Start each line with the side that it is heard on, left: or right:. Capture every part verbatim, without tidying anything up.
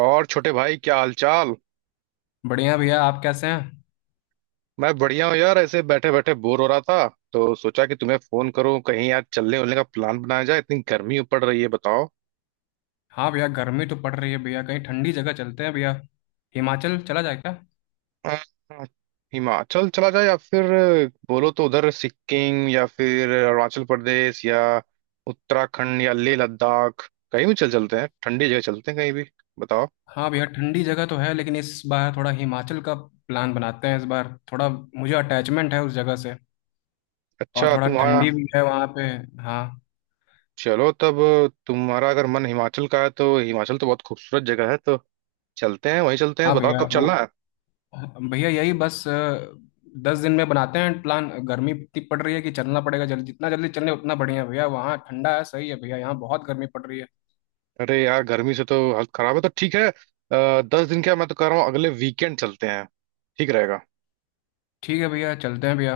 right: और छोटे भाई, क्या हालचाल।
left: बढ़िया भैया। आप कैसे हैं।
right: मैं बढ़िया हूँ यार। ऐसे बैठे बैठे बोर हो रहा था तो सोचा कि तुम्हें फोन करूँ, कहीं यार चलने उलने का प्लान बनाया जाए। इतनी गर्मी पड़ रही है, बताओ।
left: हाँ भैया, गर्मी तो पड़ रही है भैया। कहीं ठंडी जगह चलते हैं भैया। हिमाचल चला जाए क्या।
right: अ, हिमाचल चला जाए या फिर बोलो तो उधर सिक्किम या फिर अरुणाचल प्रदेश, या उत्तराखंड या लेह लद्दाख, कहीं भी चल चलते हैं। ठंडी जगह चलते हैं कहीं भी। बताओ।
left: हाँ भैया, ठंडी जगह तो है लेकिन इस बार थोड़ा हिमाचल का प्लान बनाते हैं। इस बार थोड़ा मुझे अटैचमेंट है उस जगह से। और
right: अच्छा,
left: थोड़ा
right: तुम्हारा।
left: ठंडी भी है वहाँ पे। हाँ
right: चलो तब। तुम्हारा अगर मन हिमाचल का है तो हिमाचल तो बहुत खूबसूरत जगह है, तो चलते हैं, वहीं चलते हैं।
left: हाँ
right: बताओ
left: भैया,
right: कब
left: वो
right: चलना है।
left: भैया यही बस अ, दस दिन में बनाते हैं प्लान। गर्मी इतनी पड़ रही है कि चलना पड़ेगा जल्दी। जितना जल्दी चले उतना बढ़िया है भैया। वहाँ ठंडा है, सही है भैया। यहाँ बहुत गर्मी पड़ रही है।
right: अरे यार, गर्मी से तो हालत खराब है। तो ठीक है, आ, दस दिन क्या, मैं तो कह रहा हूँ अगले वीकेंड चलते हैं। ठीक रहेगा।
left: ठीक है भैया, चलते हैं भैया।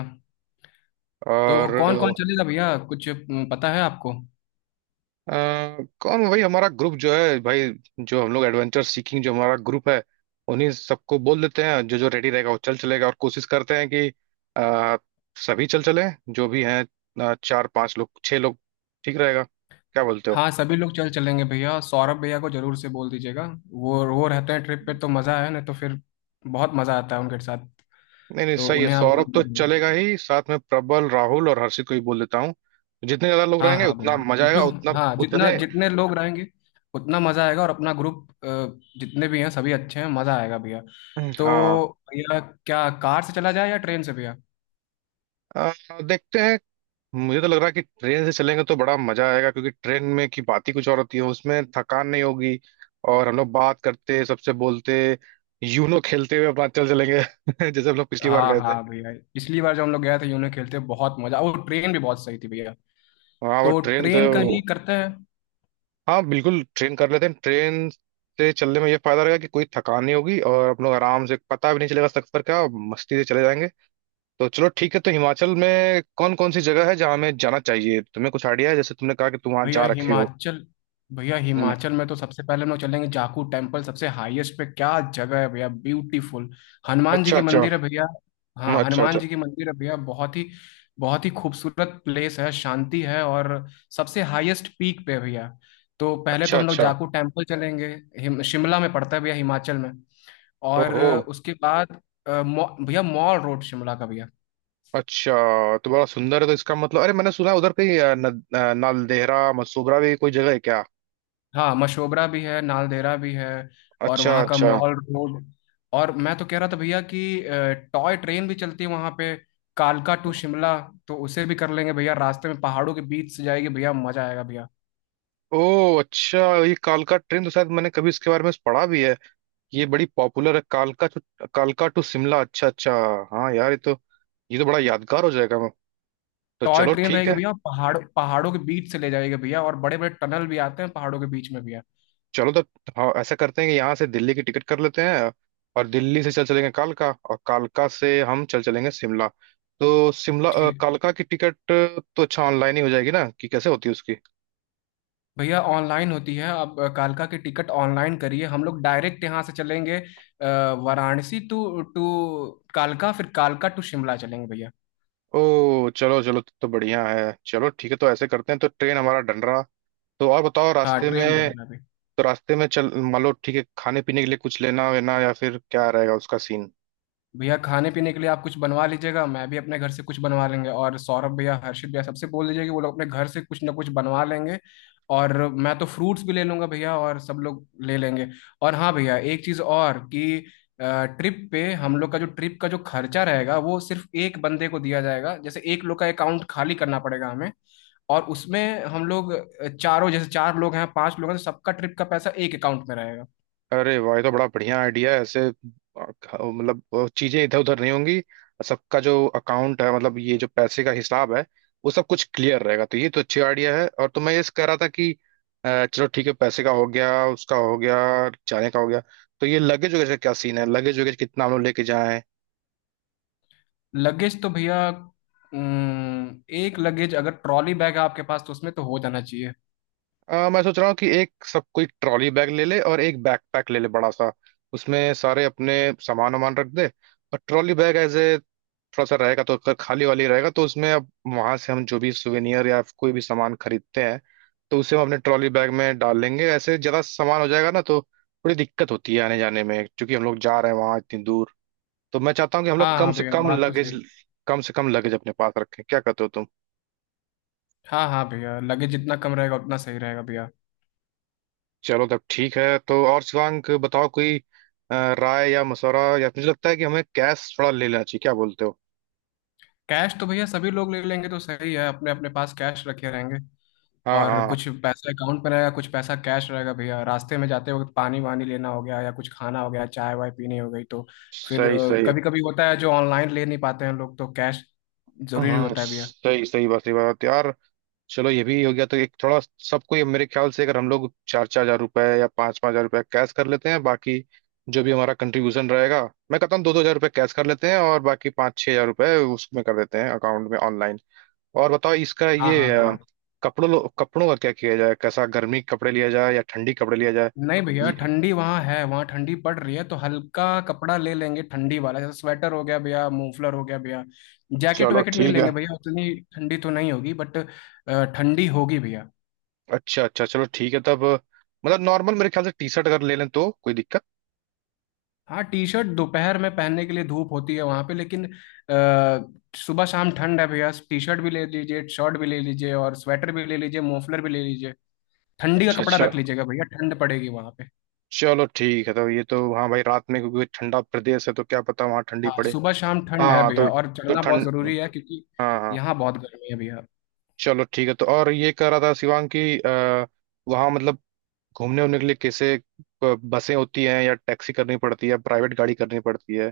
left: तो कौन कौन
right: और
left: चलेगा भैया, कुछ अम, पता है आपको।
right: अ, कौन भाई, हमारा ग्रुप जो है भाई, जो हम लोग एडवेंचर सीकिंग, जो हमारा ग्रुप है, उन्हीं सबको बोल देते हैं। जो जो रेडी रहेगा वो चल चलेगा, और कोशिश करते हैं कि अ, सभी चल चले। जो भी हैं, अ, चार पांच लोग, छह लोग। ठीक रहेगा, क्या बोलते हो।
left: हाँ सभी लोग चल चलेंगे भैया। सौरभ भैया को जरूर से बोल दीजिएगा। वो वो रहते हैं ट्रिप पे तो मज़ा है, नहीं तो फिर बहुत मज़ा आता है उनके साथ।
right: नहीं नहीं,
left: तो
right: सही है।
left: उन्हें आप
right: सौरभ
left: बोल
right: तो
left: दीजिएगा।
right: चलेगा ही, साथ में प्रबल, राहुल और हर्षित को भी बोल देता हूँ। जितने ज्यादा लोग
left: हाँ
right: रहेंगे
left: हाँ
right: उतना
left: भैया,
right: मजा आएगा,
left: जो
right: उतना।
left: हाँ, जितना
right: उतने।
left: जितने लोग रहेंगे उतना मज़ा आएगा। और अपना ग्रुप जितने भी हैं सभी अच्छे हैं, मज़ा आएगा भैया। तो
right: हाँ,
left: भैया, क्या कार से चला जाए या ट्रेन से भैया।
right: अ, देखते हैं। मुझे तो लग रहा है कि ट्रेन से चलेंगे तो बड़ा मजा आएगा, क्योंकि ट्रेन में की बात ही कुछ और होती है। उसमें थकान नहीं होगी, और हम लोग बात करते, सबसे बोलते, यूनो खेलते हुए अपना चल चलेंगे। जैसे हम लोग पिछली बार
left: हाँ
right: गए थे।
left: हाँ भैया, पिछली बार जब हम लोग गए थे यूनो खेलते बहुत मज़ा। वो ट्रेन भी बहुत सही थी भैया।
right: हाँ वो
left: तो
right: ट्रेन तो।
left: ट्रेन का ही करते हैं।
right: हाँ बिल्कुल, ट्रेन कर लेते हैं। ट्रेन से चलने में ये फायदा रहेगा कि कोई थकान नहीं होगी और हम लोग आराम से, पता भी नहीं चलेगा सफर का, मस्ती से चले जाएंगे। तो चलो ठीक है, तो हिमाचल में कौन कौन सी जगह है जहाँ हमें जाना चाहिए? तुम्हें कुछ आइडिया है, जैसे तुमने कहा कि तुम वहां
left: भैया
right: जा रखे हो।
left: हिमाचल, भैया
right: हम्म,
left: हिमाचल में तो सबसे पहले हम लोग चलेंगे जाकू टेम्पल। सबसे हाईएस्ट पे क्या जगह है भैया, ब्यूटीफुल। हनुमान जी
right: अच्छा
left: की
right: अच्छा।
left: मंदिर है भैया।
right: हम्म,
left: हाँ
right: अच्छा
left: हनुमान
right: अच्छा।
left: जी की मंदिर है भैया। बहुत ही बहुत ही खूबसूरत प्लेस है, शांति है और सबसे हाईएस्ट पीक पे है भैया। तो पहले तो
right: अच्छा
left: हम लोग
right: अच्छा।
left: जाकू टेम्पल चलेंगे। हिम, शिमला में पड़ता है भैया, हिमाचल में।
right: हो
left: और
right: हो।
left: उसके बाद अ, मॉ- भैया मॉल रोड शिमला का भैया।
right: अच्छा, तो बड़ा सुंदर है। तो इसका मतलब, अरे मैंने सुना है उधर कहीं अ, न, अ, नालदेहरा मसूबरा भी कोई जगह है क्या?
left: हाँ मशोबरा भी है, नालदेहरा भी है। और
right: अच्छा
left: वहाँ का
right: अच्छा।
left: Mall road. और मैं तो कह रहा था भैया कि अ, टॉय ट्रेन भी चलती है वहाँ पे, कालका टू शिमला। तो उसे भी कर लेंगे भैया। रास्ते में पहाड़ों के बीच से जाएगी भैया, मजा आएगा भैया।
right: ओ, अच्छा। ये कालका ट्रेन तो शायद मैंने कभी इसके बारे में पढ़ा भी है। ये बड़ी पॉपुलर है, कालका टू, कालका टू शिमला। अच्छा अच्छा। हाँ यार, ये तो ये तो बड़ा यादगार हो जाएगा। तो
left: टॉय
right: चलो
left: ट्रेन
right: ठीक
left: रहेगी
right: है।
left: भैया, पहाड़ पहाड़ों के बीच से ले जाएगी भैया। और बड़े बड़े टनल भी आते हैं पहाड़ों के बीच में भैया।
right: चलो तो। हाँ, ऐसा करते हैं कि यहाँ से दिल्ली की टिकट कर लेते हैं। और दिल्ली से चल चलेंगे कालका, और कालका से हम चल चलेंगे शिमला। तो शिमला अ,
left: ठीक।
right: कालका की टिकट तो अच्छा, ऑनलाइन ही हो जाएगी ना, कि कैसे होती है उसकी?
left: भैया ऑनलाइन होती है। अब अ, कालका की टिकट ऑनलाइन करिए। हम लोग डायरेक्ट यहाँ से चलेंगे अ, वाराणसी टू टू कालका, फिर कालका टू शिमला चलेंगे भैया।
right: ओ, चलो चलो, तो तो बढ़िया है। चलो ठीक है, तो ऐसे करते हैं। तो ट्रेन हमारा डन रहा। तो और बताओ,
left: हाँ
right: रास्ते
left: ट्रेन बन
right: में।
left: रहा है अभी।
right: तो रास्ते में, चल मान लो ठीक है, खाने पीने के लिए कुछ लेना वेना, या फिर क्या रहेगा उसका सीन?
left: भैया खाने पीने के लिए आप कुछ बनवा लीजिएगा, मैं भी अपने घर से कुछ बनवा लेंगे। और सौरभ भैया हर्षित भैया सबसे बोल दीजिए कि वो लोग अपने घर से कुछ ना कुछ बनवा लेंगे। और मैं तो फ्रूट्स भी ले लूंगा भैया, और सब लोग ले लेंगे। और हाँ भैया एक चीज़ और कि ट्रिप पे हम लोग का जो ट्रिप का जो खर्चा रहेगा वो सिर्फ एक बंदे को दिया जाएगा। जैसे एक लोग का अकाउंट खाली करना पड़ेगा हमें। और उसमें हम लोग अ, चारों, जैसे चार लोग हैं पांच लोग हैं, तो सबका ट्रिप का पैसा एक अकाउंट में रहेगा।
right: अरे वाह, ये तो बड़ा बढ़िया आइडिया है। ऐसे अ, ख- मतलब अ, चीजें इधर उधर नहीं होंगी। सबका जो अकाउंट है, मतलब ये जो पैसे का हिसाब है, वो सब कुछ क्लियर रहेगा। तो ये तो अच्छी आइडिया है। और तो मैं ये कह रहा था कि अ, चलो ठीक है, पैसे का हो गया, उसका हो गया, जाने का हो गया। तो ये लगेज वगैरह का क्या सीन है, लगेज वगैरह कितना हम लोग लेके जाएं?
left: लगेज तो भैया अम्म, एक लगेज अगर ट्रॉली बैग है आपके पास तो उसमें तो हो जाना चाहिए।
right: आ, मैं सोच रहा हूँ कि एक सब कोई ट्रॉली बैग ले ले और एक बैकपैक ले ले बड़ा सा, उसमें सारे अपने सामान वामान रख दे। और ट्रॉली बैग एज ए थोड़ा सा रहेगा, तो उसका खाली वाली रहेगा, तो उसमें अब वहां से हम जो भी सुवेनियर या कोई भी सामान खरीदते हैं तो उसे हम अपने ट्रॉली बैग में डाल लेंगे। ऐसे ज्यादा सामान हो जाएगा ना, तो थोड़ी दिक्कत होती है आने जाने में, क्योंकि हम लोग जा रहे हैं वहां इतनी दूर। तो मैं चाहता हूँ कि हम लोग
left: हाँ
right: कम
left: हाँ
right: से
left: भैया,
right: कम
left: बात तो
right: लगेज,
left: सही।
right: कम से कम लगेज अपने पास रखें। क्या कहते हो तुम?
left: हाँ हाँ भैया, लगेज जितना कम रहेगा उतना सही रहेगा भैया।
right: चलो तब ठीक है। तो और शिवांक, बताओ कोई अ, राय या मशवरा, या मुझे लगता है कि हमें कैश थोड़ा ले लेना चाहिए, क्या बोलते हो?
left: कैश तो भैया सभी लोग ले लेंगे तो सही है, अपने अपने पास कैश रखे रहेंगे।
right: हाँ
left: और
right: हाँ।
left: कुछ पैसा अकाउंट में रहेगा, कुछ पैसा कैश रहेगा भैया। रास्ते में जाते वक्त पानी वानी लेना हो गया, या कुछ खाना हो गया, चाय वाय पीनी हो गई, तो फिर
right: सही सही।
left: कभी कभी होता है जो ऑनलाइन ले नहीं पाते हैं लोग तो कैश जरूरी
right: हम्म,
left: होता है भैया।
right: सही सही बात, सही बात यार। चलो ये भी हो गया। तो एक थोड़ा, सबको ये मेरे ख्याल से अगर हम लोग चार चार हजार रुपए या पाँच पाँच हजार रुपए कैश कर लेते हैं, बाकी जो भी हमारा कंट्रीब्यूशन रहेगा, मैं कहता हूँ दो दो हजार रुपए कैश कर लेते हैं और बाकी पाँच छह हजार रुपए उसमें कर देते हैं, अकाउंट में, ऑनलाइन। और बताओ इसका,
left: हाँ
right: ये
left: हाँ
right: अ,
left: भैया।
right: कपड़ों लो- कपड़ों का क्या किया जाए? कैसा, गर्मी के कपड़े लिया जाए या ठंडी कपड़े लिया जाए?
left: नहीं भैया,
right: ये
left: ठंडी वहाँ है, वहाँ ठंडी पड़ रही है, तो हल्का कपड़ा ले लेंगे ठंडी वाला। जैसे स्वेटर हो गया भैया, मफलर हो गया भैया। जैकेट
right: चलो
left: वैकेट नहीं
right: ठीक
left: लेंगे
right: है,
left: भैया, उतनी ठंडी तो नहीं होगी, बट अ, ठंडी होगी भैया।
right: अच्छा अच्छा। चलो ठीक है तब। मतलब नॉर्मल, मेरे ख्याल से टी शर्ट अगर ले लें तो कोई दिक्कत।
left: हाँ टी शर्ट दोपहर में पहनने के लिए, धूप होती है वहाँ पे, लेकिन अ, सुबह शाम ठंड है भैया। टी शर्ट भी ले लीजिए, शर्ट भी ले लीजिए, और स्वेटर भी ले लीजिए, मफलर भी ले लीजिए। ठंडी का
right: अच्छा
left: कपड़ा
right: अच्छा,
left: रख लीजिएगा भैया, ठंड पड़ेगी वहाँ पे।
right: चलो ठीक है। तो ये तो, हाँ भाई, रात में क्योंकि ठंडा प्रदेश है तो क्या पता वहाँ ठंडी
left: हाँ
right: पड़े।
left: सुबह शाम ठंड है
right: हाँ तो
left: भैया, और
right: तो
left: चलना बहुत
right: ठंड,
left: जरूरी है क्योंकि
right: हाँ हाँ।
left: यहाँ बहुत गर्मी है भैया।
right: चलो ठीक है। तो और ये कह रहा था शिवांग कि अ, वहाँ मतलब घूमने उमने के लिए कैसे, अ, बसें होती हैं या टैक्सी करनी पड़ती है या प्राइवेट गाड़ी करनी पड़ती है?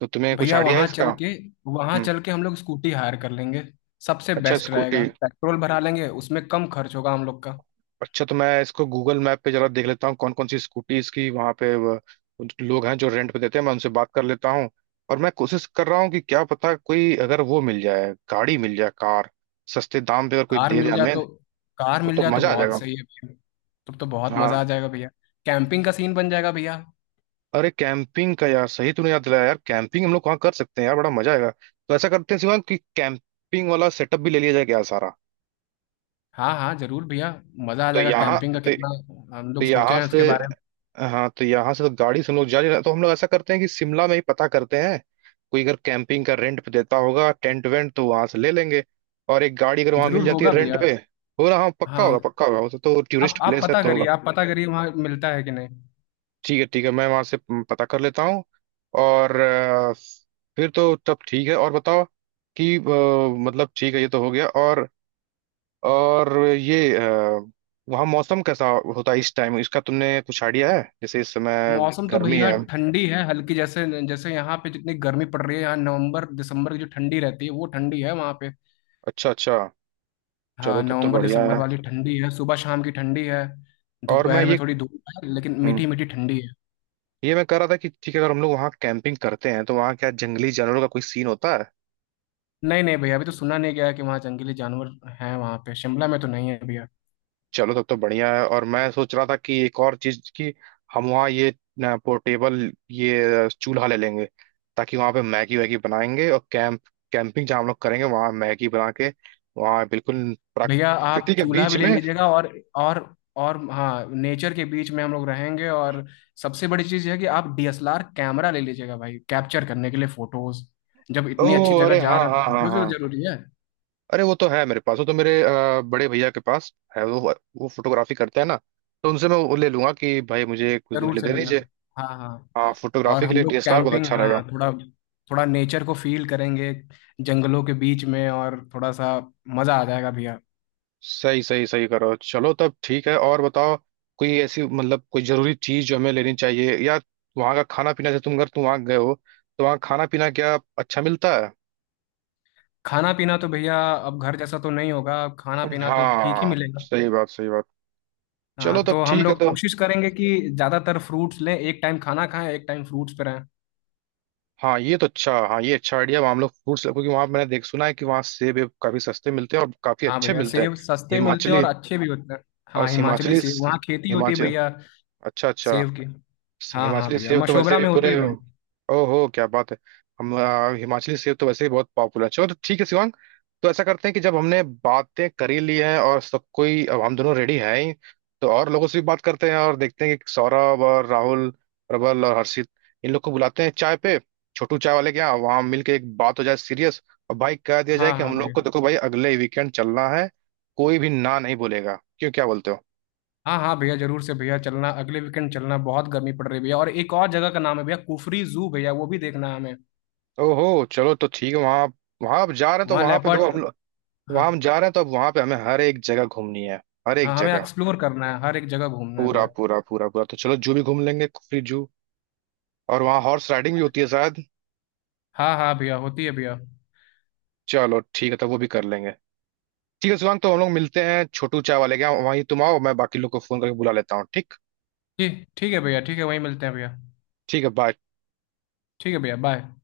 right: तो तुम्हें कुछ
left: भैया
right: आइडिया है
left: वहां
right: इसका?
left: चल के, वहां
right: हम्म,
left: चल के हम लोग स्कूटी हायर कर लेंगे। सबसे
right: अच्छा
left: बेस्ट
right: स्कूटी।
left: रहेगा, पेट्रोल भरा लेंगे उसमें, कम खर्च होगा हम लोग का।
right: अच्छा, तो मैं इसको गूगल मैप पे जरा देख लेता हूँ कौन कौन सी स्कूटीज की वहाँ पे व- उन- लोग हैं जो रेंट पे देते हैं। मैं उनसे बात कर लेता हूँ। और मैं कोशिश कर रहा हूँ कि क्या पता, कोई अगर वो मिल जाए, गाड़ी मिल जाए, कार, सस्ते दाम पे अगर कोई
left: कार
right: दे दे
left: मिल जाए
right: हमें,
left: तो, कार मिल
right: तो
left: जाए तो
right: मजा आ
left: बहुत
right: जाएगा।
left: सही है भैया। तब तो बहुत मजा आ
right: हाँ।
left: जाएगा भैया, कैंपिंग का सीन बन जाएगा भैया।
right: अरे कैंपिंग का, यार सही तूने याद दिलाया। यार कैंपिंग हम लोग वहाँ कर सकते हैं, यार बड़ा मजा आएगा। तो ऐसा करते हैं शिवांग, कि कैंपिंग वाला सेटअप भी ले लिया जाए क्या सारा?
left: हाँ हाँ जरूर भैया, मजा आ
right: तो
left: जाएगा
right: यहाँ
left: कैंपिंग का।
right: तो
left: कितना
right: तो
left: हम लोग सोचे
right: यहाँ
left: हैं
right: से
left: उसके बारे में।
right: हाँ, तो यहाँ से तो गाड़ी से हम लोग जा नहीं रहे हैं। तो हम लोग ऐसा करते हैं कि शिमला में ही पता करते हैं, कोई अगर कैंपिंग का रेंट पे देता होगा, टेंट वेंट, तो वहां से ले लेंगे। और एक गाड़ी अगर वहां मिल
left: जरूर
right: जाती है
left: होगा
right: रेंट
left: भैया।
right: पे। हो रहा, हाँ पक्का होगा,
left: हाँ
right: पक्का होगा वो तो तो
left: आप
right: टूरिस्ट
left: आप
right: प्लेस है
left: पता
right: तो
left: करिए,
right: होगा।
left: आप पता करिए वहाँ मिलता है कि नहीं।
right: ठीक है ठीक है, मैं वहां से पता कर लेता हूँ। और अ, फिर तो तब ठीक है, और बताओ कि अ, मतलब ठीक है, ये तो हो गया। और और ये अ, वहाँ मौसम कैसा होता है इस टाइम, इसका तुमने कुछ आइडिया है? जैसे इस समय
left: मौसम तो
right: गर्मी
left: भैया
right: है।
left: ठंडी है हल्की। जैसे जैसे यहाँ पे जितनी गर्मी पड़ रही है, यहाँ नवंबर दिसंबर की जो ठंडी रहती है वो ठंडी है वहाँ पे।
right: अच्छा अच्छा, चलो
left: हाँ
right: तब तो
left: नवंबर
right: बढ़िया
left: दिसंबर
right: है।
left: वाली ठंडी है, सुबह शाम की ठंडी है।
right: और मैं
left: दोपहर में
right: ये
left: थोड़ी धूप है, लेकिन
right: हम्म,
left: मीठी मीठी ठंडी है।
right: ये मैं कह रहा था कि ठीक है, अगर हम लोग वहाँ कैंपिंग करते हैं तो वहाँ क्या जंगली जानवरों का कोई सीन होता है?
left: नहीं नहीं भैया, अभी तो सुना नहीं गया है कि वहाँ जंगली जानवर हैं। वहाँ पे शिमला में तो नहीं है भैया।
right: चलो तब तो बढ़िया है। और मैं सोच रहा था कि एक और चीज की, हम वहाँ ये पोर्टेबल ये चूल्हा ले लेंगे, ताकि वहाँ पे मैगी वैगी बनाएंगे। और कैंप कैंपिंग जहाँ हम लोग करेंगे, वहाँ मैगी बना के, वहाँ बिल्कुल
left: भैया
right: प्राकृति
left: आप
right: के
left: चूल्हा
right: बीच
left: भी ले
right: में।
left: लीजिएगा, और और और हाँ नेचर के बीच में हम लोग रहेंगे। और सबसे बड़ी चीज़ यह है कि आप D S L R camera ले लीजिएगा भाई, कैप्चर करने के लिए फोटोज। जब इतनी अच्छी
right: ओह,
left: जगह
right: अरे
left: जा
right: हाँ
left: रहे हैं
right: हाँ
left: तो
right: हाँ
left: फोटोज भी
right: हाँ।
left: जरूरी है।
right: अरे वो तो है मेरे पास, वो तो मेरे अ, बड़े भैया के पास है वो वो फोटोग्राफी करते हैं ना, तो उनसे मैं वो ले लूंगा कि भाई मुझे कुछ दिन के
left: जरूर
right: लिए
left: से
right: दे
left: भैया,
right: दीजिए।
left: हाँ हाँ।
right: हाँ,
left: और
right: फोटोग्राफी के
left: हम
right: लिए
left: लोग
right: डी एस एल आर बहुत
left: कैंपिंग,
right: अच्छा रहेगा।
left: हाँ थोड़ा थोड़ा नेचर को फील करेंगे जंगलों के बीच में, और थोड़ा सा मज़ा आ जाएगा भैया।
right: सही सही सही, करो चलो तब ठीक है। और बताओ, कोई ऐसी मतलब कोई जरूरी चीज जो हमें लेनी चाहिए? या वहाँ का खाना पीना, जैसे तुम अगर तुम वहाँ गए हो, तो वहाँ खाना पीना क्या अच्छा मिलता है?
left: खाना पीना तो भैया अब घर जैसा तो नहीं होगा, खाना पीना तो ठीक ही
right: हाँ
left: मिलेगा।
right: सही बात, सही बात। चलो
left: हाँ,
right: तब
left: तो हम
right: ठीक है।
left: लोग
right: तो
left: कोशिश करेंगे कि ज्यादातर फ्रूट्स लें, एक टाइम खाना खाएं, एक टाइम फ्रूट्स पे रहें।
right: हाँ ये तो अच्छा, हाँ ये अच्छा आइडिया। वहाँ हम लोग फ्रूट्स, क्योंकि वहाँ मैंने देख सुना है कि वहाँ सेब वेब काफी सस्ते मिलते हैं और काफी
left: हाँ
right: अच्छे
left: भैया,
right: मिलते हैं।
left: सेब सस्ते मिलते हैं
right: हिमाचली
left: और अच्छे भी होते हैं।
right: और
left: हाँ हिमाचली
right: हिमाचली
left: सेब, वहाँ खेती होती है
right: हिमाचल
left: भैया
right: अच्छा अच्छा।
left: सेब की।
right: स-
left: हाँ हाँ
right: हिमाचली
left: भैया,
right: सेब तो वैसे
left: मशोबरा
right: भी
left: में होती है
right: पूरे।
left: भैया।
right: ओहो, क्या बात है। हम आ, हिमाचली सेब तो वैसे भी बहुत पॉपुलर है। चलो तो ठीक है शिवांग। तो ऐसा करते हैं कि जब हमने बातें कर ही ली हैं और सब कोई, अब हम दोनों रेडी हैं ही, तो और लोगों से भी बात करते हैं। और देखते हैं कि सौरभ और राहुल, प्रबल और हर्षित, इन लोग को बुलाते हैं चाय पे, छोटू चाय वाले के यहाँ, वहाँ मिलके एक बात हो जाए सीरियस। और भाई कह दिया जाए
left: हाँ
right: कि
left: हाँ
right: हम लोग को,
left: भैया।
right: देखो भाई, अगले वीकेंड चलना है, कोई भी ना नहीं बोलेगा। क्यों, क्या बोलते हो?
left: हाँ हाँ भैया जरूर से भैया, चलना अगले वीकेंड, चलना बहुत गर्मी पड़ रही है भैया। और एक और जगह का नाम है भैया, कुफरी जू भैया, वो भी देखना है हमें।
right: ओहो, चलो तो ठीक है। वहाँ, वहां आप जा रहे हैं तो
left: वहाँ
right: वहां पे दो।
left: लेपर्ड।
right: वहां
left: हाँ
right: हम जा रहे हैं तो अब वहां पे हमें हर एक जगह घूमनी है, हर
left: हाँ
right: एक
left: हमें
right: जगह।
left: एक्सप्लोर करना है, हर एक जगह घूमना है
right: पूरा
left: भैया।
right: पूरा पूरा पूरा। तो चलो, जू भी घूम लेंगे, कुफरी जू। और वहाँ हॉर्स राइडिंग भी होती है शायद।
left: हाँ हाँ भैया होती है भैया।
right: चलो ठीक है, तो वो भी कर लेंगे। ठीक है शिवांग, तो हम लोग मिलते हैं छोटू चाय वाले के यहाँ। वहीं तुम आओ, मैं बाकी लोग को फोन करके बुला लेता हूँ। ठीक।
left: ठीक ठीक है भैया, ठीक है, वहीं मिलते हैं भैया।
right: ठीक है, बाय।
left: ठीक है भैया, बाय।